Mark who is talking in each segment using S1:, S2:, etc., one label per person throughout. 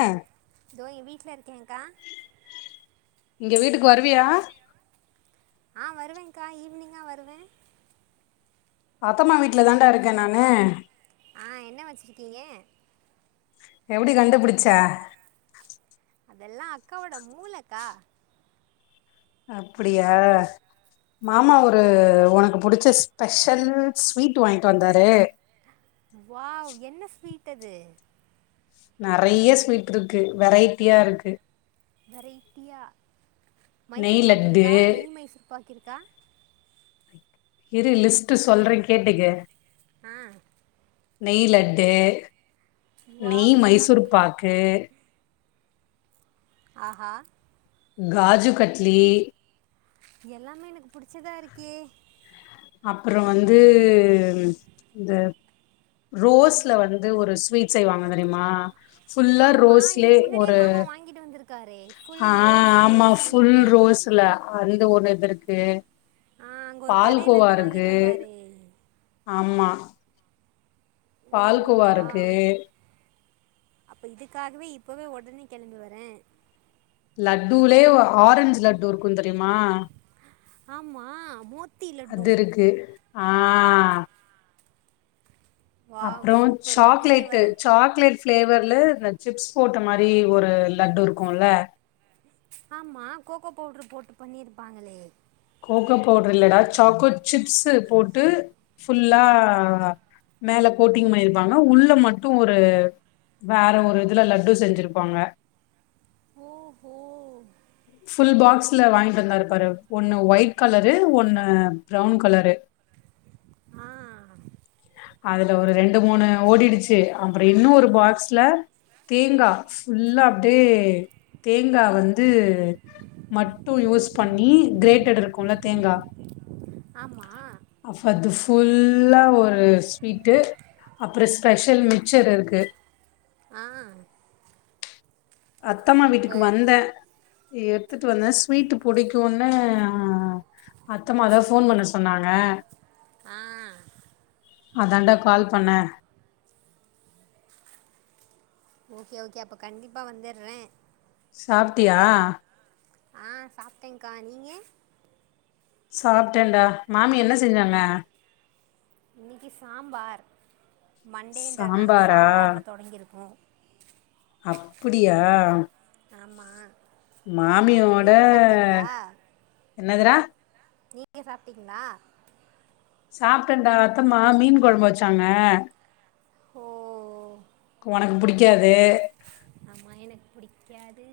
S1: ஆ
S2: தோ எ வீட்ல இருக்கேங்க்கா
S1: இங்க வீட்டுக்கு வருவியா
S2: ஆ வருவேங்க்கா ஈவினிங்கா வருவே
S1: அத்தமா வீட்ல தான்டா இருக்கே நானு
S2: ஆ என்ன வச்சுருக்கீங்க
S1: எப்புடி கண்டுபுடுச்ச
S2: அதெல்லா அக்காவோட மூளக்கா
S1: அப்டியா மாமா ஒரு ஒனக்கு புடுச்ச ஸ்பெஷல் ஸ்வீட் வாங்கிட்டு வந்தாரு
S2: வாவ் என்ன ஸ்வீட் அது
S1: நறைய ஸ்வீட் இருக்கு வெரைட்டியா இருக்கு
S2: வெரைட்டியா
S1: நெய்
S2: மைசூர் பாக்
S1: லட்டு
S2: இருக்கா நெய் மைசூர் பாக் இருக்கா
S1: இரு லிஸ்ட்டு சொல்றே கேட்டுக்க
S2: ஆ
S1: நெய் லட்டு நெய்
S2: வாவ்
S1: மைசூர்
S2: எல்லாமே
S1: பாக்கு
S2: ஆஹா
S1: காஜு கட்லி
S2: எல்லாமே எனக்கு புடிச்சதா இருக்கே
S1: அப்றோ வந்து இந்த ரோஸ்ல வந்து ஒரு ஸ்வீட் செய்வாங்க தெரியுமா ஃபுல்லா
S2: ஆமாம்
S1: ரோஸ்லே
S2: இதுக்கு முன்னாடியே
S1: ஒரு
S2: மாமா வாங்கிட்டு வந்திருக்காரு ஃபுல்
S1: ஆ
S2: ரோஸில்
S1: ஆமா
S2: ஒரு
S1: ஃபுல்
S2: ஸ்வீட்டு
S1: ரோஸ்ல அந்த ஒண்ணு இது இருக்கு
S2: ஆ அங்க ஒரு கடைல
S1: பா இருக்கு ஆமா
S2: ஓ
S1: பால்கோவா இருக்கு
S2: வாவ் அப்ப இதுக்காகவே இப்பவே ஒடனே கெளம்பி வரே
S1: லட்டுலே ஆரஞ்சு லட்டு இருக்கும் தெரியுமா
S2: ஆமா மோத்தி லட்டு
S1: அது இருக்கு ஆ
S2: வாவ்
S1: அப்றோ
S2: சூப்பர் உடனே
S1: சாக்லேட்டு
S2: வரேன்
S1: சாக்லேட் ஃப்ளேவர்ல் இந்த சிப்ஸ் போட்ட மாரி ஒரு லட்டு இருக்குல்ல
S2: ஆமா கோகோ பவுட்ரு போட்டு பண்ணியிருப்பாங்களே
S1: கோகோ பவுடர் இல்லடா சாக்கோ சிப்ஸு போட்டு ஃபுல்லா மேல கோட்டிங் பண்ணிருப்பாங்க உள்ள மட்டு ஒரு வேற ஒரு இதுல லட்டு செஞ்சிருப்பாங்க
S2: ஓஹோ
S1: ஃபுல் பாக்ஸ்ல வாங்கிட் வந்தாரு பாரு ஒண்ணு ஒயிட் கலரு ஒண்ணு ப்ரௌன் கலரு
S2: ஆ
S1: அதுல ஒரு ரெண்டு மூணு ஓடிடுச்சி அப்றோ இன்னொரு பாக்ஸ்ல தேங்கா ஃபுல்லா அப்டியே தேங்கா வந்து மட்டு யூஸ் பண்ணி கிரேட்டட் இருக்குல்ல தேங்கா
S2: ஆமா
S1: அப்ப அது ஃபுல்லா ஒரு ஸ்வீட்டு அப்ற ஸ்பெஷல் மிச்சர் இருக்கு
S2: ஆ
S1: அத்தம்மா வீட்டுக்கு
S2: சூப்பர்
S1: வந்தே எடுத்துட் வந்தே ஸ்வீட் புடிக்கூனு அத்தமாதா ஃபோன் பண்ண சொன்னாங்க
S2: ஆ
S1: அதாண்டா கால் பண்ணே
S2: ஓகே ஓகே அப்ப கண்டிப்பா வந்துற்றே
S1: சாப்ட்டியா
S2: சாப்ட்டேங்கா நீங்க
S1: சாப்ட்டேன்டா மாமி என்ன செஞ்சாங்க
S2: இன்னைக்கி சாம்பார் மண்டேன்றனால
S1: சாம்பாரா
S2: சாம்பார்ல தொடங்கியிருக்கு
S1: அப்புடியா
S2: ஆமா
S1: மாமியோட என்னதுடா
S2: நீங்க சாப்ட்டீங்ளா
S1: சாப்ட்டேன்டா அத்தம்மா மீன் கொழம்பு வச்சாங்க
S2: ஓ
S1: ஒனக்கு புடிக்காது
S2: ஆமா எனக்கு புடிக்காது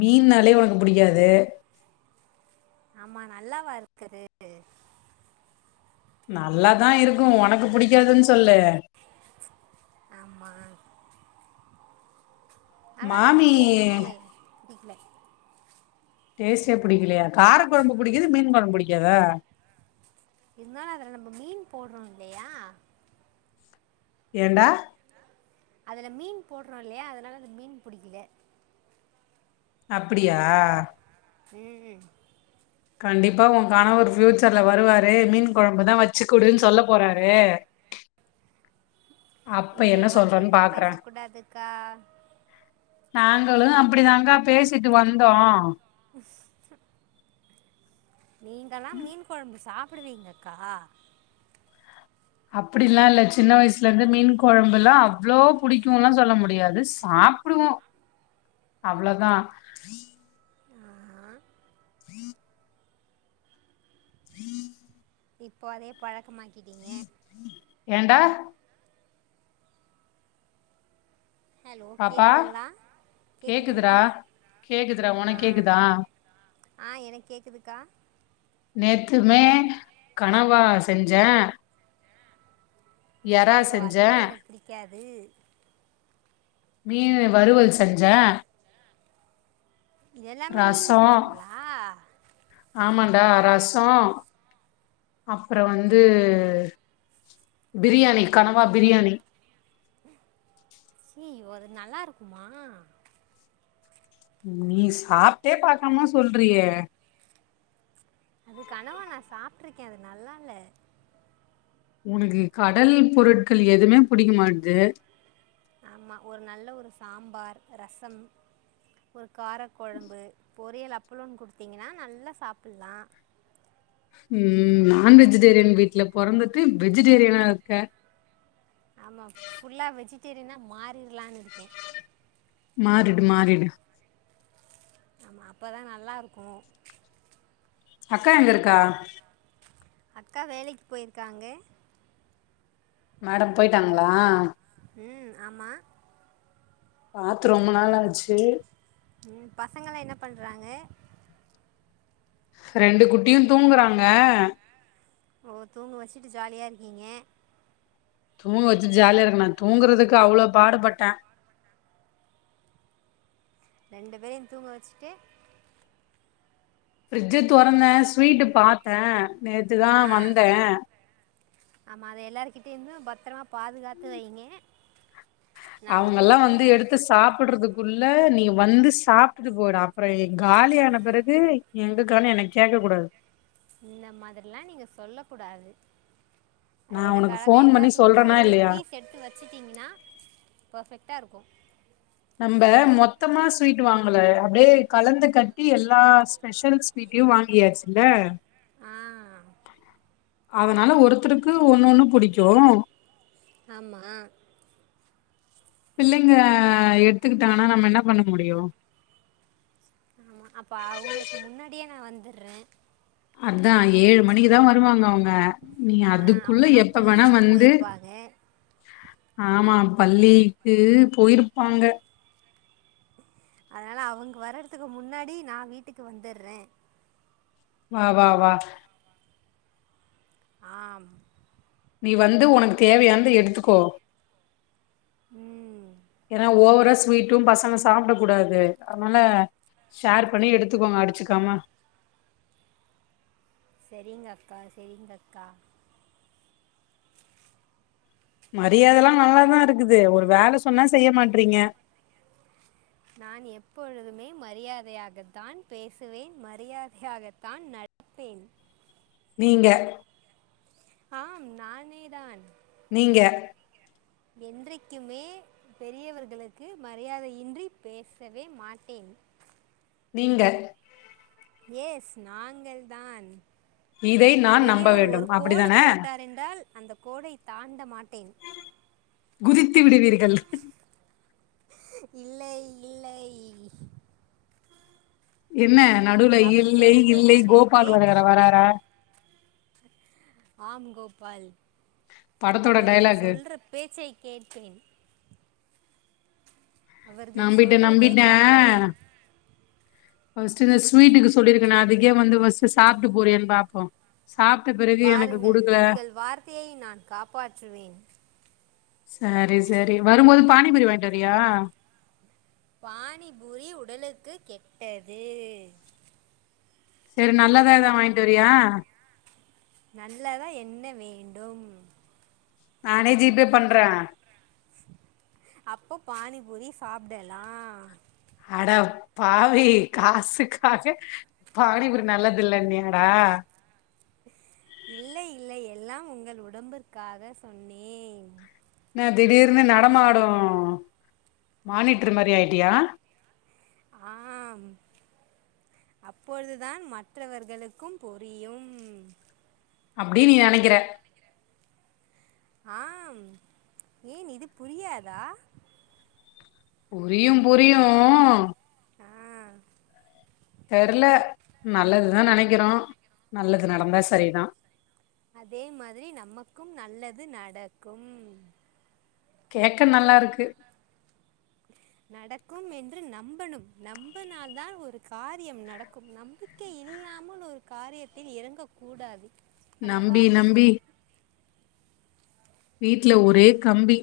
S1: மீன்னாலே ஒனக் புடிக்காது
S2: ஆமா நல்லாவா இருக்குது
S1: நல்லாதா இருக்கும் ஒனக்கு புடிக்காதுன் சொல்லு
S2: ஆமா நல்லா இல்ல அந்த
S1: மாமி
S2: டேஸ்ட்டே புடிக்கல
S1: டேஸ்ட்டே புடிக்கலையா கார கொழம்பு புடிக்குது மீன் கொழம்பு புடிக்காதா
S2: இருந்தாலு அதுல நம்ப மீன் போடுறோ இல்லையா
S1: ஏன்டா
S2: அதுல மீன் போடுறோ இல்லையா அதனால அந்த மீன் புடிக்கல
S1: அப்படியா
S2: ம்
S1: கண்டிப்பா ஒ கணவர் ஃபியூச்சர்ல வருவாரு மீன் கொழம்புதா வச்சுக்குடுன் சொல்ல போறாரு [inaudible] அப்ப
S2: இந்த
S1: என்ன சொல்றன்னு
S2: மாத்ரில்லா
S1: பாக்குறே
S2: பேசக் கூடாதுக்கா
S1: நாங்களு அப்டி தாங்கா பேசிட்டு வந்தோ
S2: ஸ் நீங்களா மீன் கொழம்பு சாப்டுவீங்கக்கா
S1: அப்படில்லா இல்ல சின்ன வயசுல இருந்தே மீன் கொழம்பு எல்லா அவ்ளோ புடிக்குலா சொல்ல முடியாது சாப்டுவோ அவ்ளோ தா
S2: ஆஹா, இப்போ அதே பழக்கமாக்கிட்டீங்க
S1: ஏன்டா
S2: ஹலோ
S1: பாப்பா
S2: கேக்குதுங்களா கேக்குதுங்களா
S1: கேக்குதுடா கேக்குதுடா
S2: ஆ
S1: உனக்கு கேக்குதா
S2: ஆ எனக்கு கேக்குதுக்கா
S1: நேத்துமே கனவா செஞ்சே எறா
S2: ஐய்யய்யோ
S1: செஞ்சே
S2: அதுவு எனக்கு புடிக்காது
S1: மீன்னு வறுவல் செஞ்சே
S2: இது எல்லாமே நீங்க செஞ்சீங்களா
S1: ஆமான்டா ரசோ அப்புறோ வந்து பிரியாணி கனவா பிரியாணி
S2: ச்சீயோ அது நல்லா இருக்குமா
S1: நீ சாப்ட்டே பாக்காம சொல்றீயே
S2: அது கனவா நா சாப்ட்டுருக்கே அது நல்லால்ல
S1: ஒனக்கு கடல் பொருட்கள் எதுமே பிடிக்க மாட்டுது
S2: ஆமாம் ஒரு நல்ல ஒரு சாம்பார் ரசம் ஒரு காரக் கொழம்பு பொறியல் அப்பளோன்னு குடுத்தீங்கன்னா நல்லா சாப்பட்லா
S1: ம் நான் வெஜிடேரியன் வீட்ல பொறந்துட்டு வெஜிடேரியனா இருக்க
S2: ஆமா ஃபுல்லா வெஜிடேரியனா மாரிற்லான் இருக்கே
S1: மாறிடு மாறிடு
S2: ஆமா அப்ப தா நல்லாருக்கு
S1: அக்கா எங்க இருக்கா
S2: அக்கா வேலைக்கு போய்ருக்காங்க
S1: மேடம் போய்ட்டாங்களா
S2: ம் ஆமா
S1: பாத்து ரொம்ப நாள் ஆச்சு
S2: ம் பசங்கலா என்ன பண்றாங்க
S1: ரெண்டு குட்டியு தூங்கறாங்க
S2: ஓ தூங்க வெச்சுட்டு ஜாலியா இருக்கீங்க
S1: தூங்க வெச்சுட் ஜாலியா இருக்கனா தூங்குறதுக்கு அவ்ளோ பாடுபட்ட
S2: ரெண்டு பேரையு தூங்க வெச்சுட்டு
S1: ஃப்ரிட்ஜ்ஜு தொறந்த ஸ்வீட்டு பாத்தே நேத்து தா வந்த
S2: ஆமா அத எல்லாருக்கிட்டையு இருந்து பத்தரமா பாதுகாத்து வைங்க நான் வந்த
S1: அவுங்கெல்லா
S2: உடனே
S1: வந்து எடுத் து சாப்ட்றதுக்குள்ள நீ வந்து சாப்ட்டு போய்டு அப்பறோ காலியான பெறகு எங்கக்கான் என்ன கேக்க கூடாது
S2: இந்த மாதிரிலா நீங்க சொல்ல கூடாது
S1: நா
S2: எனக்
S1: உனக்கு
S2: அழகா
S1: ஃபோன் பண்ணி
S2: எல்லாத்துலருந்து
S1: சொல்றனா
S2: ஒரு ஒரு
S1: இல்லையா
S2: பீஸ் எடுத்து வெச்சுட்டீங்கன்னா பெர்ஃபெக்ட்டா இருக்கு
S1: நம்ப மொத்தமா ஸ்வீட் வாங்கல அப்டியே கலந்து கட்டி எல்லா ஸ்பெஷல் ஸ் வீட்டையு வாங்கியாச்சுல
S2: ஆ
S1: அதனால ஒருத்தருக்கு ஒன்னு ஒன்னு புடிக்கு
S2: ஆமா
S1: பிள்ளைங்க எடுத்துக்கிட்டாங்கன்னா நம்ம என்ன பண்ண முடியு
S2: ஆமா அப்போ அவுங்களுக்கு முன்னாடியே நா வந்துட்ற
S1: அதா ஏழு மணிக்கு தா வருவாங்க அவுங்க நீ
S2: ஆ,
S1: அதுக்குள்ள
S2: அவங்கெல்லாம்
S1: எப்ப வேணா
S2: பள்ளிக்கு
S1: வந்து
S2: போயிருப்பாங்க
S1: ஆமா பள்ளிக்கு போய்ருப்பாங்க
S2: அதனால அவங்க வர்றதுக்கு முன்னாடி நா வீட்டுக்கு வந்துர்ற
S1: வா வா வா
S2: ஆம்
S1: நீ வந்து உனக்கு தேவையானது எடுத்துக்கோ
S2: ம்
S1: ஏன்னா ஓவரா ஸ்வீட்டு பசங்க சாப்ட கூடாது அதனால ஷேர் பண்ணி எடுத்துக்கோங்க அடிச்சுக்காம
S2: செரிங்கக்கா செரிங்கக்கா
S1: மரியாதலா நல்லாதா இருக்குது ஒரு வேல சொன்னா செய்ய மாட்றீங்க
S2: நான் எப்பொழுதுமே மரியாதையாகத்தான் பேசுவேன் மரியாதையாகத்தான் நட ப்பேன்
S1: நீங்க
S2: ஆம் நானேதான்
S1: நீங்க
S2: என்றைக்குமே பெரியவர்களுக்கு மரியாதையின்றி பேசவே மாட்டேன்
S1: நீங்க
S2: எஸ் நாங்கள் தான்
S1: இதை நான் நம்ப
S2: பெரியவர்
S1: வேண்டும்
S2: ஒரு கோடு
S1: அப்டிதான
S2: போட்டார் என்றால் அந்தக் கோடை‌ தாண்ட மாட்டேன்
S1: குதித்துவிடுவீர்கள்
S2: இல்லை இல்லை
S1: என்ன நடுவ்ல
S2: அவர்
S1: இல்லை
S2: சொல்
S1: இல்லை
S2: பேச்சு
S1: கோபால்
S2: கேட்டு
S1: வருற வராறா
S2: ஆம் கோபால்
S1: படத்தோட
S2: அவர்கள்
S1: டைலாக்கு
S2: சொல்ற பேச்சை கேட்டேன் அவர்கள்
S1: நம்பிட்டே
S2: சொல்கிறதே
S1: நம்பிட்டே
S2: கட்டளை
S1: ஃபஸ்ட் இந்த ஸ்வீட்டுக்கு செல்லிருக்கனேஅதுக்கே வந்து ஃவஸ்ட்டு சாப்ட்டு போறியான் பாப்போ சாப்ட்ட பிறகு எனக்கு குடுக்ல
S2: தை நான் காப்பாற்றுவேன்
S1: சரி செரி வரும் போது பானிபூரி வாய்ன்ட்வரியா
S2: பானி பூரி உடலுக்கு கெட்டது
S1: செரி நல்லதா எதனா வாய்ன்டு வரியா
S2: நல்லதா என்ன வேண்டும்
S1: நானே ஜிபே பண்ற
S2: அப்போ பானிபூரி சாப்டலா
S1: அடப்பாவி காசுக்காக பானிபூரி நல்லதில்லன்யாடா
S2: இல்லை இல்லை எல்லாம் உங்கள் உடம்பிற்காக சொன்னேன்
S1: ன்ன திடீர்னு நடமாடு மானிட்ருமாரி ஆய்ட்டியா
S2: ஆம் அப்பொழுதுதான் மற்றவர்களுக்கும் புரியும்
S1: அப்டி நீ நெனைக்கிற
S2: ஆம் ஏன் இது புரியாதா
S1: புரியும் புரியு
S2: ஆ
S1: தெரல நல்லது தா நெனைக்கிறோ நல்லது நடந்தா சரி தா
S2: அதே மாதிரி நமக்கும் நல்லது நடக்கும்
S1: கேக்க நல்லா இருக்கு
S2: நடக்கும் என்று நம்பணும் நம்பனால்தான் ஒரு காரியம் நடக்கும் நம்பிக் கை இல்லாமல் ஒரு காரியத்தில் இறங்க கூடாது
S1: நம்பி நம்பி வீட்ல ஒரே கம்பி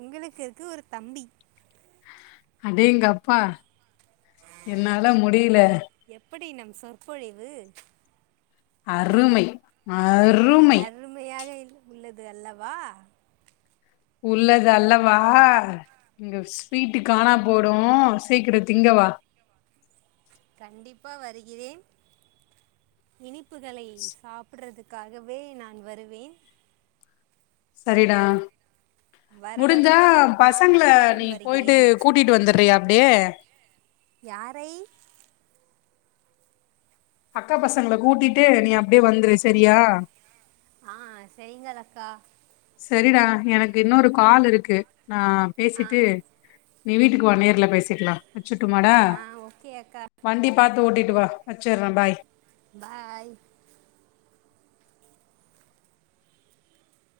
S2: உங்களுக்கு இருக்கு ஒரு தம்பி
S1: அடேங்கப்பா என்னால முடியில
S2: எப்படி நம் சொற்பொழிவு
S1: அருமை அருமை
S2: அருமையாக இல் உள்ளது அல்லவா
S1: உள்ளது அல்லவா இங்க ஸ்வீட்டு காணா போய்டு சீக்கிர திங்கவா
S2: கண்டிப்பா வருகிறேன் இனிப்புகளை சாப்பிடறதுக் காகவே நான் வருவேன்
S1: சரிடா
S2: வர
S1: முடிஞ்சா
S2: வழியில் உங்களுக்கு
S1: பசங்கள
S2: பானிபூரியுடன்
S1: நீ போய்ட்டு
S2: வருகிறேன்
S1: கூட் டிட்டு வந்துட்றியா அப்டே
S2: யாரை?
S1: அக்கா பசங்கள கூட்டிட்டு நீ அப்டியே வந்துரு செரியா.
S2: ஆ செரிங்கள் அக்கா.
S1: செரிடா எனக்கு இன்னொரு கால் இருக்கு நா
S2: ஆ
S1: பேசிட்டு நீ வீட்டுக்கு வா நேர்ல பேசிக்கலா. வெச்சுர்ட்டுமாடா?
S2: ஆ ஓகே அக்கா
S1: வண்டிய பாத்து ஓட்டிட்டு வா வெச்சர்றே பாய்.
S2: பாய்.